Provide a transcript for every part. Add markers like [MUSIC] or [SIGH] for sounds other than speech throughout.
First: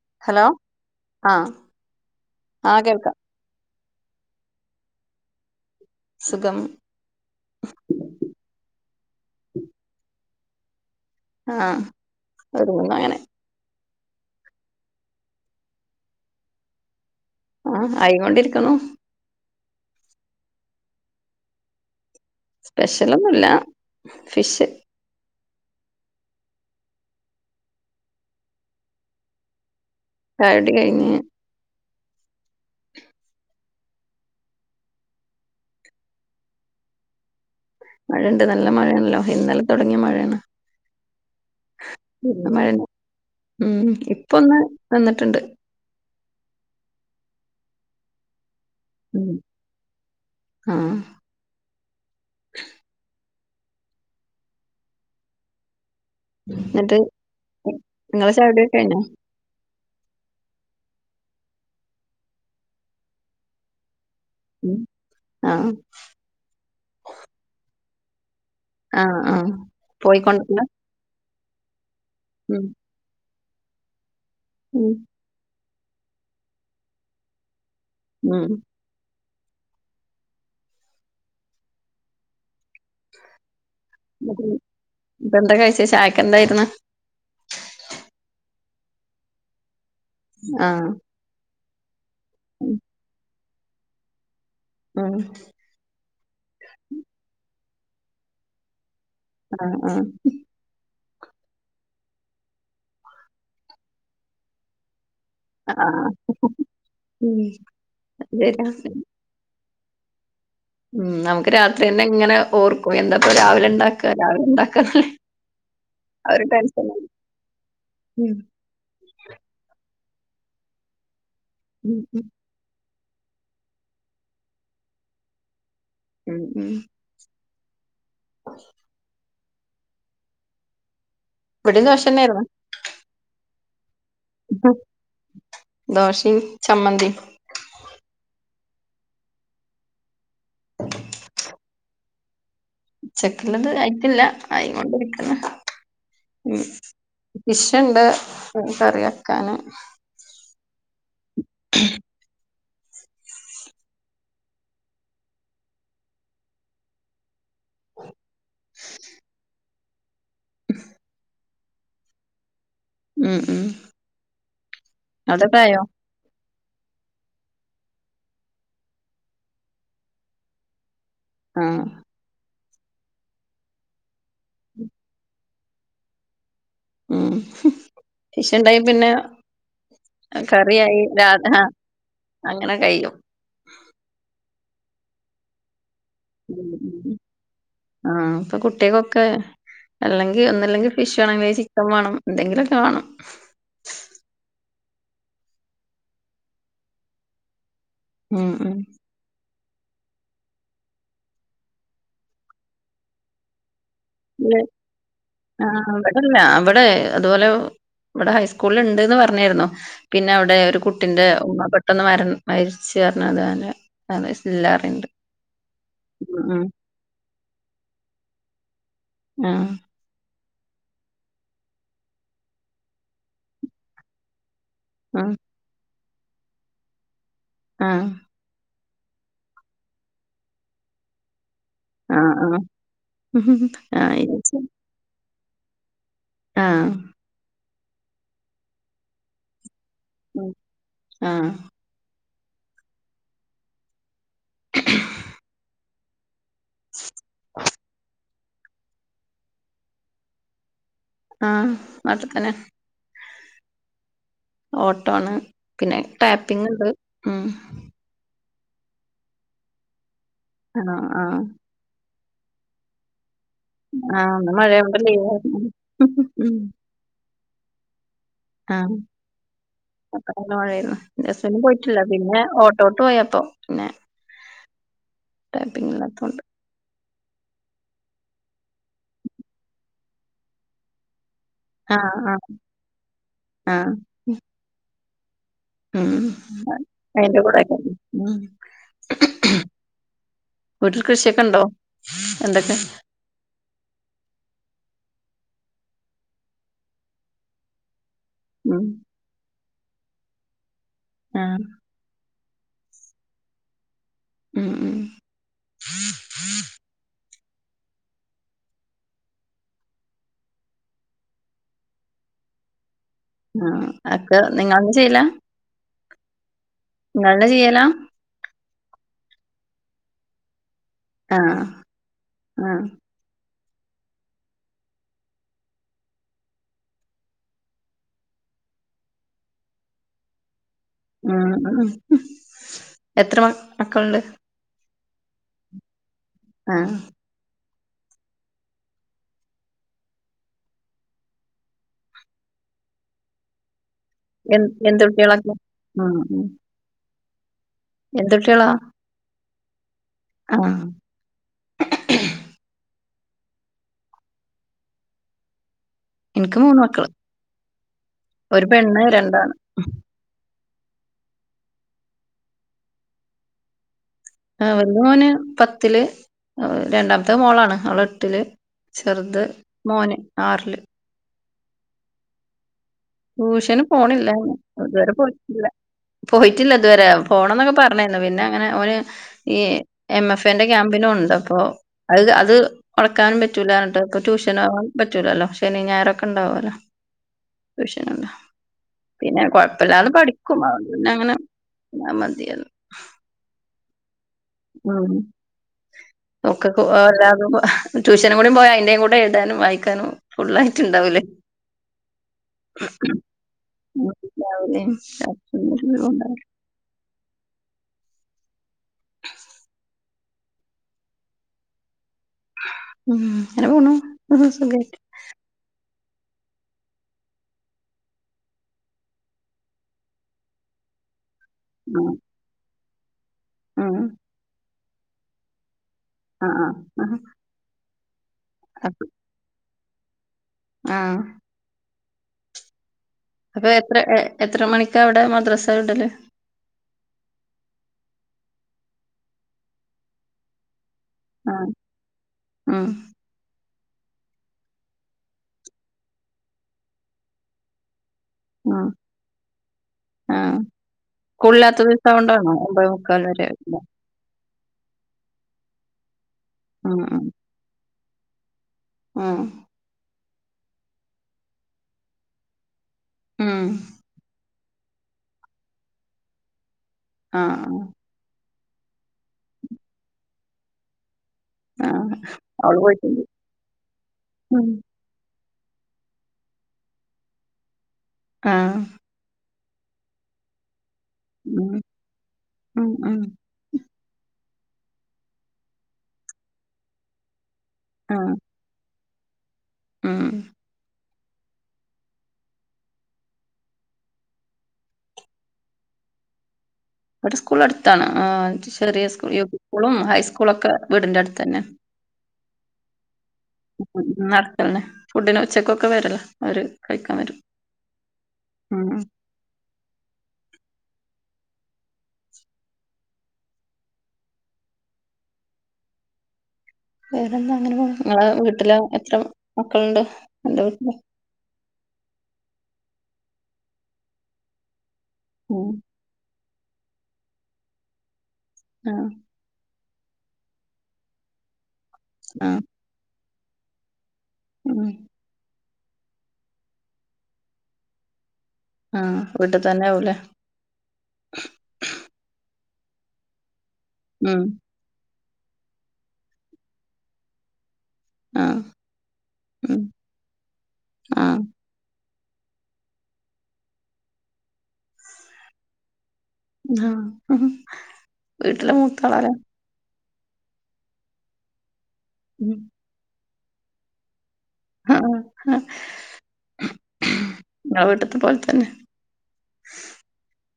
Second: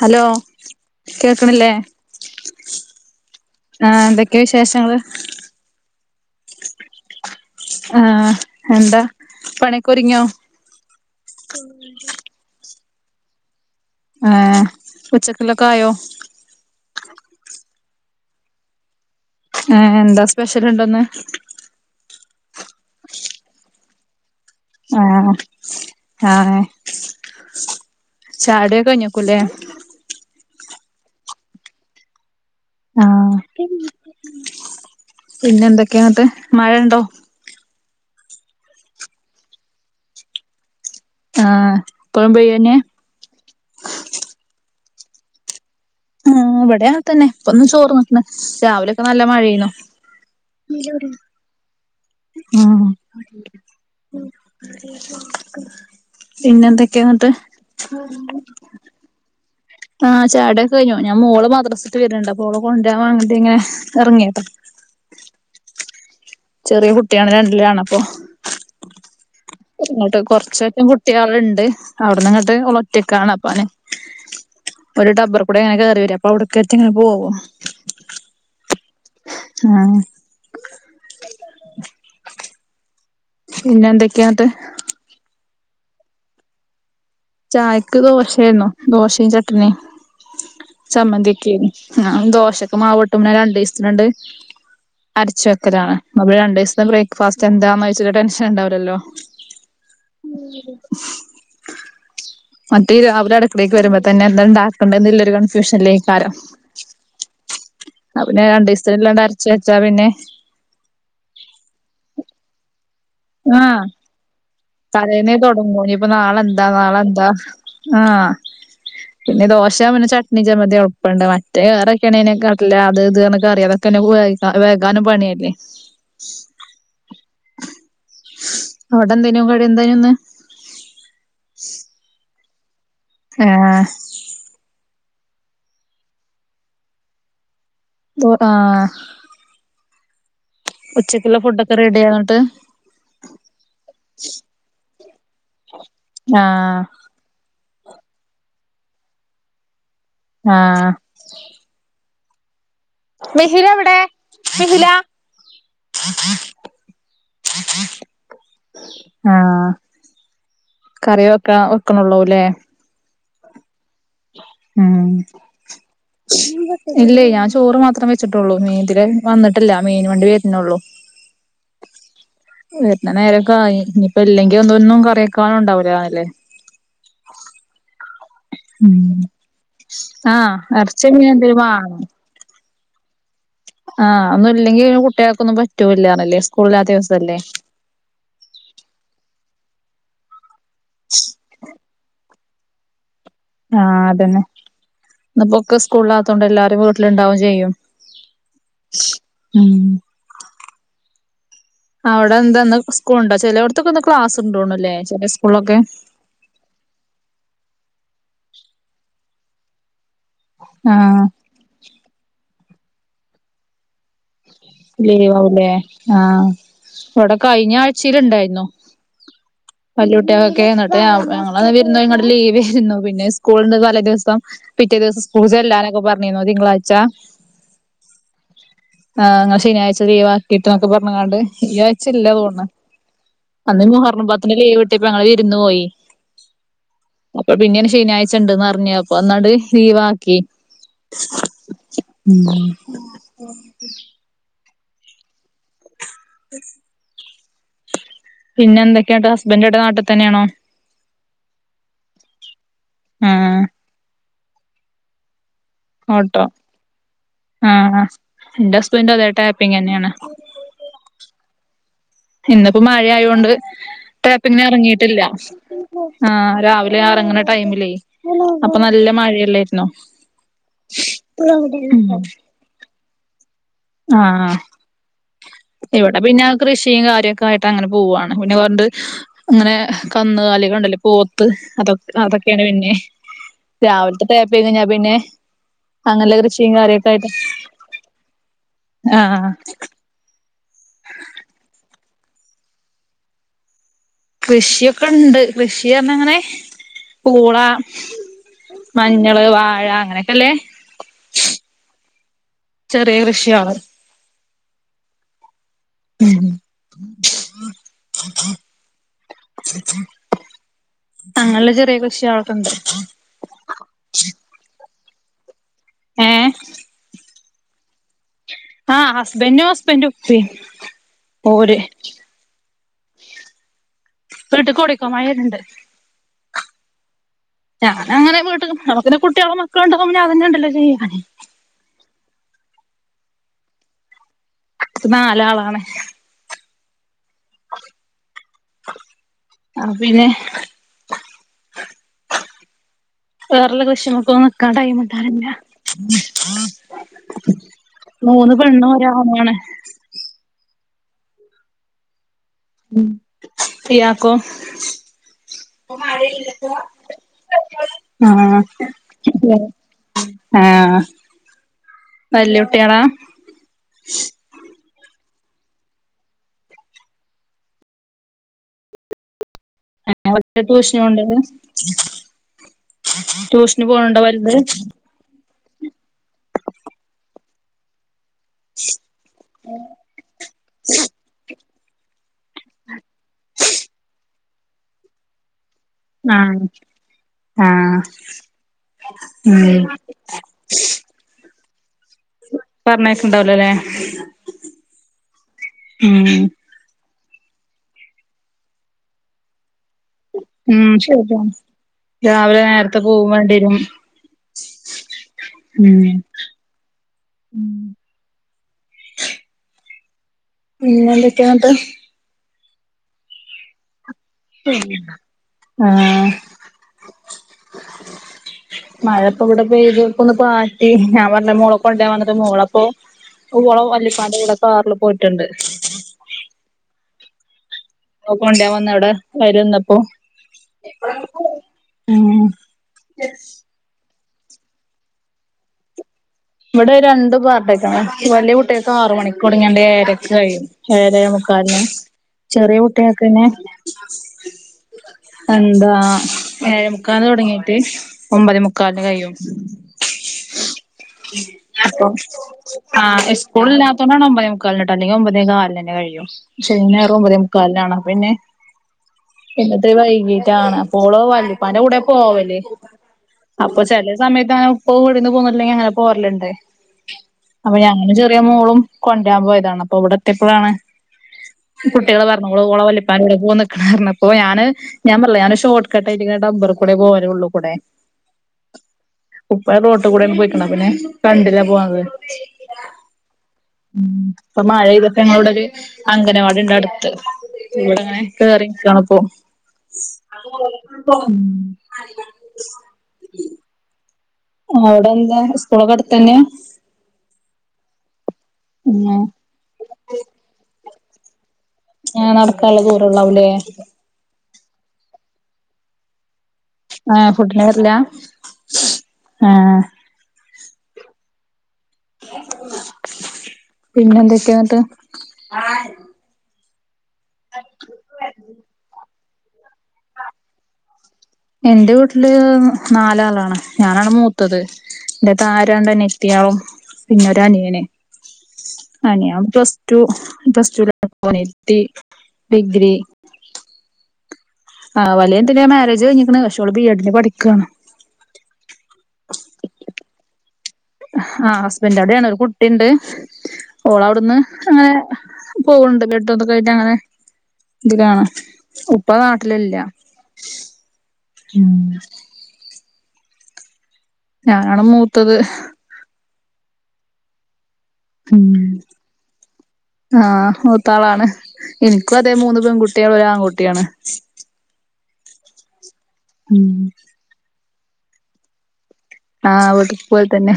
Hello ആഹ് കേക്കണില്ലേ ആഹ് കേൾക്കാം ആഹ് എന്തക്കെയാ വിശേഷങ്ങള് സുഖം ആഹ് എന്താ പണിയൊക്കൊര്ങ്ങ്യൊ ആഹ് ഒരുങ്ങുന്നു അങ്ങനെ ഏഹ് ഉച്ചക്ക്‌ലേക്കായോ ആഹ് ആയി കൊണ്ടിരിക്കുന്നു ഏഹ് എന്താ സ്പെഷല്ണ്ടോന്ന് സ്പെഷലൊന്നൂല്ല ഫിഷ് ആഹ് ആഹ് ചായുടിക്കെ കയ്ഞ്ഞേക്ക്‌വല്ലേ ചായുടി കയ്ഞ്ഞ് ആഹ് പിന്നെന്തക്കെയാ അങ്ങട്ട് മഴയ്ണ്ടോ മഴയ്ണ്ട് നല്ല മഴയാണല്ലോ ഇന്നലെ തൊടങ്ങിയ മഴയാണ് ആഹ് ഇപ്പഴും ഇന്നും പെയ്യന്നെ മഴന്നെ ഉം ഇപ്പൊന്ന് നിന്ന്ട്ടുണ്ട് ആഹ് ഇവിടേം അങ്ങൻ തന്നെ ഇപ്പൊന്ന് ചോർന്ന്നിക്ക്‌ന്ന് രാവിലെ ക്കെ നല്ല ഉം മഴയേന്നു ആഹ് ഉം എന്നിട്ട് പിന്നെന്തെക്കയാന്ന്ട്ട് നിങ്ങളെ ചായുടിയൊക്കെ കഴിഞ്ഞോ ആഹ് ചായുടിയക്കെ കയിഞ്ഞു ഞാൻ മോള് മദ്റസ വിട്ട് വെര്ണുണ്ട് അപ്പോ ഓളെ കൊണ്ടുരാൻ വേണ്ടീട്ടിങ്ങനെ എറങ്ങിയതാ ഉം ആഹ് ചെറിയ കുട്ടിയാണ് രണ്ടിലാണപ്പോ ആഹ് ആഹ് ഇങ്ങോട്ട് പോയിക്കൊണ്ടില്ല കൊറചൊക്കെ കുട്ടികള്ണ്ട്. അവിട്ന്ന് ഇങ്ങട്ട് ഉം ഒളൊറ്റക്കാണ് അപ്പനെ ഉം ഒരു ഡബർ കൂടെ ഇങ്ങനെ കേറി വരു. അപ്പ ഔട്ക്കെറ്റെ ഇങ്ങനെ പോവും. ഉം ആഹ് പിന്നെ എന്തക്ക് ഇതെന്താ കഴിച്ചെ ചായക്ക് എന്തായിര്ന്ന്. ചായക്ക് ദോശേയന്നു. ദോശേം ചട്നിം ആഹ് ചമ്മന്തി ഒക്കേനി. ആ ഉം ദോശൊക്കെ മാവൂട്ടും. പിന്ന രണ്ടീസ്ത്തിനോണ്ട് അരച്ചക്ക കലാണ്. നമ് രണ്ട് ദിവസത്തെ ബ്രേക്ക്ഫാസ്റ്റ് എന്താന്ന് വെച്ച ടെൻഷൻ ഉണ്ടാവില്ലല്ലോ ആഹ് ആഹ് [UNINTELLIGIBLE] മറ്റേര് അവര് അടുക്കളേക്ക് വരുമ്പ തന്നെ എന്താണ്ടാക്കണ്ടെന്ന്ള്ളൊരു ആഹ് ട്യൂഷനിലേക്കാരം. പിന്നെ ശരിയാ രണ്ടീസത്തിനില്ലണ്ട് അരച്ചച്ചാ പിന്നെ ഉം നമുക്ക് രാത്രി എന്നെ ഇങ്ങനെ ഓർക്കും. എന്താപ്പ രാവിലെ ഇണ്ടാക്കാ രാവിലെ ഇണ്ടാക്കാ തലേനേ തൊടങ്ങും ഇനിയിപ്പൊ നാളെന്താ നാളെന്താ ആഹ്. ഉം. പിന്നെ ദോശ പിന്നെ ചട്ണി ചമ്മന്തി എൾപ്പണ്ട്. മറ്റെ ഉം. ഉം. വെറൊക്കെയാണെങ്കി അ അല്ല അത് ഇത് അറ്നക്കറി അതൊക്കെന്നെ വേഗാനും പണിയല്ലെ. ഉം ഉം അവിടെന്തേനു കടി എന്തേനു ഇന്ന്. ഇവിടിം ദോശന്നേയിരുന്നു. ആഹ് ദോശിം ചമ്മന്തിം. ആഹ് ഉച്ചക്ക്ള്ള ഫുഡൊക്കെ റെഡിയായൊ ഇട്ട്. ഉച്ചക്കുള്ളത് അയിട്ടില്ല ആയികൊണ്ടിരിക്ക്ണ്. ഉം ആഹ് ഫിഷ്ണ്ട് കറി വെക്കാന്. ആഹ് [INAUDIBLE] മിശില എവിടെ മിഹില ആഹ് കറി വെക്ക വെക്ക്ണൊള്ളൂ ല്ലേ ഉം ഉം ഉം അതൊക്കെ ആയോ? ഇല്ല ഞാൻ ചോറ് മാത്രം വെച്ചിട്ടൊള്ളൂ. മീൻ ഇതിലെ വന്നിട്ടില്ല. മീൻ വണ്ടി വര്ണൊള്ളു. ആഹ് വര്ന്ന നേരൊക്കായി. ഇഞ്പ്പ ഇല്ലെങ്കി ഇതൊന്തൊന്നും കറിയക്കാനുണ്ടാവിലല്ലേ. ഉം ഫിഷ് ഇണ്ടെങ്കിൽ ഉം പിന്നെ ആഹ് കറിയിയായി എറച്ചി മീൻ രാ എന്തേലും ആഹ് വാങ്ങണം അങ്ങനെ കഴിയും. ആഹ് ഒന്നും ഇല്ലെങ്കിൽ കുട്ട്യേക്കൊന്നും പറ്റൂല്ലാണെല്ലേ. സ്കൂള് ഉം. ഇല്ലാത്ത ഉം. ദിവസല്ലേ. ആഹ് ഇപ്പ കുട്ട്യേക്കൊക്കെ. അല്ലെങ്കി ഒന്നല്ലെങ്കിൽ ഫിഷ് വേണം. അല്ലെങ്കി ചിക്കൻ വാണം. എന്തെങ്കിലൊക്കെ വാണം. ആഹ് അതെന്നെ. ഇന്ന്പ്പൊ ഒക്കെ സ്കൂളിലാത്തോണ്ട് എല്ലാരും വീട്ടില് ഇണ്ടാവും ചെയ്യും. ഉം ഉം ഉം അവടെ എന്താ ന്ന് സ്കൂൾ ഉണ്ടോ? ചെലൊട് ക്കൊ ന്ന് ക്ലാസ് ഉണ്ടോൻല്ലേ ചെല സ്കൂൾളൊക്കെ. അല്ല അവടെ അതുപോലെ ഇവടെ ഹൈസ്ക്കൂൾള് ണ്ട്ന്ന് പർഞ്ഞീരുന്നു പിന്നെ അവടെ ഒരു ആഹ് കുട്ടിന്റെ ഉമ്മ പെട്ടെന്ന് മര മരിച്ചു പർഞ്ഞു അതാ ഞന് ഇല്ലാർഞ്. ലീവാവുല്ലേ ആഹ് ഇവടെ കഴിഞ്ഞ ആഴ്ചീല് ഇണ്ടായിന്നു. ആഹ്. വല്ല്യട്ട്യാൾകൊക്കേ എന്നിട്ട് ഞ ഞങ്ങളന്ന് വിര്ന്നൊയിങ്ങാണ്ട് ലീവേര്ന്നു പിന്നെ സ്കൂൾണ്ട് തലേ ദിവസം. പിറ്റേ ആ. ആ. ദിവസം സ്കൂൾ ചേല്ലാനൊക്കെ പർഞ്ഞീന്നു തിങ്കളാഴ്ച്ചാ ആഹ്. ആഹ് ങള് ശനിയാഴ്ച ലീവാക്കീട്ട് ന്നൊക്കെ പർഞ് ങ്ങാണ്ട് ഈ ആ. ചില്ലാ ആ. തോൻണ് അന്ന് ആ. മുഹററം ഇത് പത്തിന്റെ ലീവ് ഇട്ടിപ്പൊ ഞങ്ങള് വിരുന്ന് പോയി. ആഹ്. അപ്പൊ പിന്നേണ് ശനിയാഴ്ചണ്ട്ന്ന് അർഞ് അപ്പൊ ന്നണ്ട് ലീവാക്കി. ഉം. ആ. ഉം. [UNINTELLIGIBLE] [INAUDIBLE] പിന്നെ എന്തക്കെയാട്ട് ഹസ്ബന്റ് ഇവടെ ന്നാട്ട് തന്നെയാണോ? ആഹ് നാട്ട്തന്നേ. ആഹ്. ഓട്ടോണ് പിന്നെ ഓട്ടോ ടാപ്പിങ്ണ്ട് ഉം. ന്റെ ഹസ്ബൻഡ്ഡ് അതേ ട്ടാപ്പിംങ ന്നേണ്. ആണോ ആഹ്. ഇന്ന്പ്പോ മഴയായൊൻണ്ട് ആ. ഇന്ന് ട്ടാപ്പിങ്ന് മഴയായോണ്ട് എറങ്ങീട്ടില്ല ലീവായിരുന്നു. ആഹ് രാവി എറെങ്ണ ടൈമിലേയ്. ആഹ് മഴേര്ന്നു ജസ്വിന് പോയിട്ടില്ല പിന്നെ ഓട്ടോട്ട് പോയപ്പോ പിന്നേ ആഹ് ഇവടെ ഇല്ലാത്തോണ്ട്. പിന്നെ കൃഷി കൃഷിം കാര്യൊക്കെ ആയിട്ട് അങ്ങനെ പോവ്വാണ്, പിന്നെ പണ്ട് അങ്ങനെ കന്നുകാലികള്ണ്ടല്ലേ പോത്ത് അതൊ ആ ആ അതൊക്കെയാണ് പിന്നെ ആ രാവിൽത്തെ ട്ടേപ് കഴിഞ്ഞയ്ഞാ പിന്നെ- ഉം അങ്ങല്ല കൃഷിം കാര്യൊക്കൊയിട്ട് അയിന്റെ കൂടെക്കെ ഉം ആഹ് ആ ആ. വീട്ടിൽ കൃഷിയൊക്കെണ്ടോ എന്തൊക്കെ? കൃഷിയൊക്കെണ്ട് കൃഷി പർഞാ ങ്ങനെ പൂളാ ഉം മഞ്ഞള് വാഴ അങ്ങനേക്കെള്ളേ ആഹ് ചെറിയേ കൃഷ്യയാണ്. ഉം ഉം. ഉം [INAUDIBLE] [INAUDIBLE] അങ്ങനള്ളേ ചെറിയേ കൃഷി അഅക്കണ്ട്. അക്ക നിങ്ങളന്നും ചെയ്യില്ലാ? ഏഹ് തന്നേ ചിയ്യലാ? ആഹ് ഹസ്ബന്റും ഹസ്ബന്റും പി ആഹ് ആഹ്. വ്ട്ട്ക്ക് ഓടിക്കോ മയ വര്ന്ണ്ട്. ഞാന അങ്ങനെ വ്ട്ട്ക്ക് നമക്കന്നേ കുട്ട്യാളും മക്കളും ണ്ടാവുംമ്പോ അതന്നേ ണ്ടല്ലോ ജീവിക്കാ ആഹ് അഹ് എത്ര മ മക്കള്ണ്ട്? ഇക്ക്നാലാളാണ്. ആഹ് ആഹ് പിന്നെ? വേറല്ല ക്രെഷങ്ങക്കൊന്നും എ ന്ക്കാം എന്ത് ടൈമ്ണ്ടാവലില്ല. കുട്ടികളൊക്കെ ഉം ഉം എന്ത് മൂന്ന് പെണ്ണും ഒരാണുംആണ്. ആഹ് ഉം ഇയാക്കോ? എനിക്ക് മൂന്ന് മക്കള് ആഹ്. ഒരു പെണ്ണ് രണ്ടാണ് വെ ആഹ് വല്ല്യുട്ടാളാ? ആഹ്. വല്ല്യ മോന് പത്ത്ല്. രണ്ടാമത്തഹ് മോളാണ് അവളെട്ട്ല്. ചെറ്ത്‌ രണ്ടാമത്തെ ടൂഷന് [UNINTELLIGIBLE] ടൂഷന് പോണില്ല. ഇത് വരെ പോയ്‌ട്ട്ല്ല. പോയിട്ട്ല്ല ഇത്‌വരെ പോണംന്നൊക്കെ പറഞ്ഞാര്ന്നു പിന്നെ അങ്ങനെ ഓന് ഈ എം എഫെന്റെ ക്യാമ്പ്നോണ്‌ണ്ട് അപ്പോ അത് അത് മൊടക്കാനും പറ്റൂല. ട്ട്പ്പൊ ടൂഷ നോവാനും പറ്റൂലല്ലോ ശനീം ആഹ് ഞായറൊക്കെണ്ടാവോലൊ. ആഹ് ടൂഷനോണ്ട. പിന്നെ ഉം കൊഴപ്പല്ലാതെ പഠിക്കും. അവോണ്ട് പിന്നെ അങ്ങനെ മതിയാര്ന്നു. പറഞ്ഞയക്ക്ണ്ടാവൂലലെ? ആഹ് ഓഹ് ക്കക്കും ഓരതാകുമ്പോ ട്യൂഷനും കൂടി പോയ അയിന്റേം കൂടെ എഴ്താനും വായിക്കാനും- ഉം ഫുള്ളായിട്ട്ണ്ടാവൂലെ? ശരിയാണ് രാവിലെ നേരത്തെ പോവും വേണ്ടിരും ഉം [UNINTELLIGIBLE] ഉം പിന്നെന്തൊക്കാന്ന്ട്ട്? ഉം അങ്ങനെ പോണു. ഉം. സുഖായിട്ട്. [UNINTELLIGIBLE] ആഹ് മഴപ്പൊ ഇവടെ പെയ്തു. ഇപ്പൊന്ന് പാറ്റി ഞാൻ പറഞ്ഞെ മൊള ഉം കൊണ്ടരാം വന്ന്ട്ട് മോളപ്പോ ഓളെ ഉം. വല്ലിപ്പാന്റെ കൂടെ കാർല് പൊയ്ട്ട്ണ്ട്. അഹ് ആഹ് ഓം കൊണ്ട്‌രാം അപ് വന്നവടെ വരൊന്നപ്പൊ ആഹ് ആഹ്. പേ എത്ര ഏ എത്ര മണിക്കാ അവടെ മദ്രാസ വിടല്? ഇവ്ടെ രണ്ടുപാർട്ടായിട്ടാണ്‌. വല്ല്യ കുട്ട്യാക്കാറ് മണിക്കൊടങ്ങ്യാണ്ട്‌ ഏയരക്ക് കയ്യും. ഏയെര ഏയേ ആഹ് മുക്കാല്ന് ചെറ്യേ ഉം കുട്ട്യാക്കന്നെ എന്താ ഏഴേമുക്കാൽന് തൊടങ്ങീട്ട്‌ ഉം ഒമ്പതേമുക്കാൽന് കയ്യും. ആഹ് സ്കൂളില്ലാത്ത അപ്പൊ ദിവസം കൊണ്ടാണോ ഒമ്പതേ മുക്കാൽ ആഹ് വരെ ഇസ്കൂള്ല്ലാ ത്തോണ്ടാണ്ട് ഒമ്പതെമുക്കാലിന്ട്ടൊ അല്ലെങ്കി ഒമ്പതേ കാൽനെന്നെ കഴിയു. ശനിയും ഉം ഞായറും ഒമ്പതേമുക്കാൽനാണ്. അപ്പൊ പിന്നെ ആഹ് പിന്നത്തിരി വൈകീട്ടാണ് അപ്പോള് വല്ലിപ്പാന്റെ കൂടെ പോവല്. ഉം അപ്പൊ ചെലെ സമയത്ത് അങ്ങനെ ഉപ്പവുടെന്ന് പോന്ന്ട്ട്ല്ലെങ്കി അങ്ങനെ പോരല്ണ്ട്. അപ്പൊ ആഹ് ഞാനും ചെറ്യേ മോളും കൊണ്ടരാമ്പോയതാണ് അപ്പൊ ഇവടെ എത്ത്യേപ്പളാണ് ആഹ് ആഹ് കുട്ട്യാള് പറഞ്ഞു ഓള് അവള് ഓളെ പോയിട്ടുണ്ട് വല്ലിപ്പാന്റെ കൂടെ പോന്ന്ക്ക്ണ്അറഞ്ഞപ്പൊ ഞാന് ഉം ഞാംപറഞ്ഞ്ലെ ഞാനൊരു ഷോർട്കട്ടായിട്ട് ഇങ്ങട്ട് റബർക്കൂടെ പോരലൊള്ളൂ, ഉള്ള്ക്കൂടെ. ആഹ് ഉപ്പ റോട്ട്ക്കൂടെ പൊയിക്ക്ണ്. അപ്പൊ പിന്നെ കണ്ട്ല ഉം പോണത്. ഉം ഉം ഉം. ഇപ്പൊ മഴ യ്തപ്പൊ ഞങ്ങള് ഇവടെര് അംഗനവാടിണ്ട് അട്ത്ത്- ഇവടെങ്ങനെ ആഹ് കേറി നിക്കാണ്പ്പൊ. ഉം [INAUDIBLE] ആ അവിടെ എന്താ സ്കൂളൊക്കെ അടുത്തു തന്നെയാ ഇവിടെ സ്കൂള് അടുത്താണ് അ ചെറിയ ഉം സ്കൂളു യു പി സ്കൂളും ഹൈസ്കൂളൊക്കെ വീടിന്റെ അടുത്ത് തന്നെ. ആ നടക്കാനുള്ള ദൂരം ഉള്ളാവുംല്ലേ നടക്കലേ ഫുഡിന് ഉച്ചക്കൊക്കെ വരല്ല അവര് ആഹ് ഫുഡ്ന് വരല്ല? ആഹ് പിന്നെ എന്തൊക്കെനട്ട്. ആഹ് വേറെന്താ അങ്ങനെ പോണ്. നിങ്ങളെ വീട്ടില് എത്ര മക്കളുണ്ട്. അന്റെ വീട്ടില്. എന്റെ വീട്ടില് നാലാളാണ് ഞാനാണ് മൂത്തത്. എന്റെ താഴെ ഉം രണ്ട് അനി ത്തിയാളു പിന്നൊരനിയന് ആഹ് അനിയ പ്ലസ്ടു പ്ലസ്ടുല. നിയത്തി ആഹ് ഡിഗ്രി. ഉം ആ വലിയ അനിയത്തിൻ്റെ മാരേജ് കഴിഞ്ഞ്ക്ക്ണ് പക്ഷെ ഒള് ബി എഡിന് പഠിക്കണ്. ആഹ് വീട്ടിൽ തന്നെ ആവുലേ. ആഹ് ഹസ്ബന്റോടെണ് അവിടെയാണ് ഒരു കുട്ടിയുണ്ട് ഓള് അവിടുന്ന് ഉം അങ്ങനെ. പോകുന്നുണ്ട് ബെഡ് ഒക്കെ കയിട്ട് അങ്ങനെ. ഇത് കാണ ആഹ് ഉപ്പ നാട്ടിലില്ല. ഉം ആഹ് ഞാനാണ് മൂത്തത്. ആഹ് ഉം വീട്ടിലെ മൂത്തളരാ ആഹ് മൂത്താളാണ് എനിക്കും അതെ ഉം മൂന്ന് പെൺകുട്ടി. ഒരാൺകുട്ടിയാണ്. ആ ആ ങ്ങളെ വീട്ടത്തെ പോലെ തന്നെ. ആഹ് വീട്ടിത്തെ പോലെ തന്നെ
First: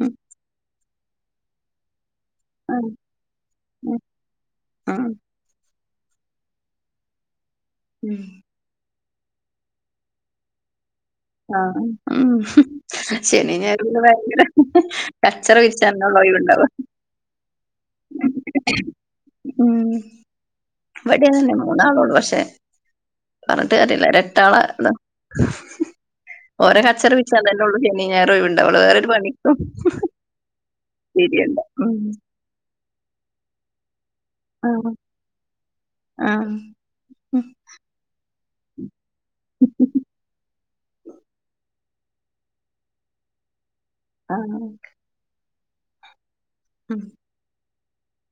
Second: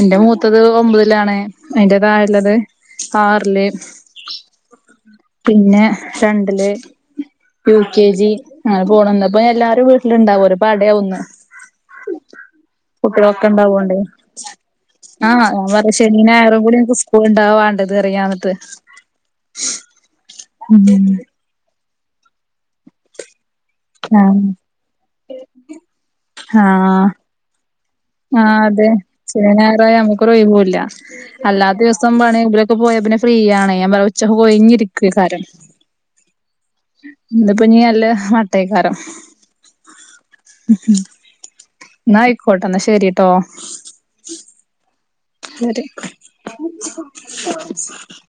എന്റെ മൂത്തത് ഒമ്പതിലാണ്. അതിന്റെ താഴെയുള്ളത് ആഹ് ആഹ് ആറില്. ഉം ആഹ് പിന്നെ രണ്ടില്. U K G. അങ്ങനെ പോകണംന്ന് ഇപ്പൊ എല്ലാരും വീട്ടിലിണ്ടാവോലൊ ഒരു പടയാവുംന്. ആ ഉം ശനി ഞായറുംന്ന് ഉണ്ടാവോണ്ടേ ഭയങ്കര കച്ചറ വിരിച്ചുള്ള ഒഴിവുണ്ടാവ. സ്കൂളിൽ ഉണ്ടാവാ വണ്ടത്റിയാനട്ട് ഉ മൂന്നാള് ഉള്ളൂ പക്ഷെ പറഞ്ഞിട്ട് കാരൃല്ല ഒര് ആഹ് എട്ടാളാ ഇതണ് ഓരോ ആഹ് കച്ചറി വിച്ച ആഹ് അതെ ശനി ഞായറെ നമുക്കൊരു ഒഴിവില്ല തിരിയണ്ട അല്ലാത്ത ഉം ദിവസം പണി പോയ പിന്നെ ഫ്രീ ആണ് ഞാൻ അപ്പം ഉച്ചക്ക്കെ ആഹ് ഒയിഞ്ഞിരിക്കയ്കാരം. ആഹ് ഇന്പ്പൊഞ്ഞീ നല്ല മട്ടയ്ക്കാരം. ന അയിക്കോട്ടെ ന്ന ശരിട്ടോ. ആഹ് [UNINTELLIGIBLE]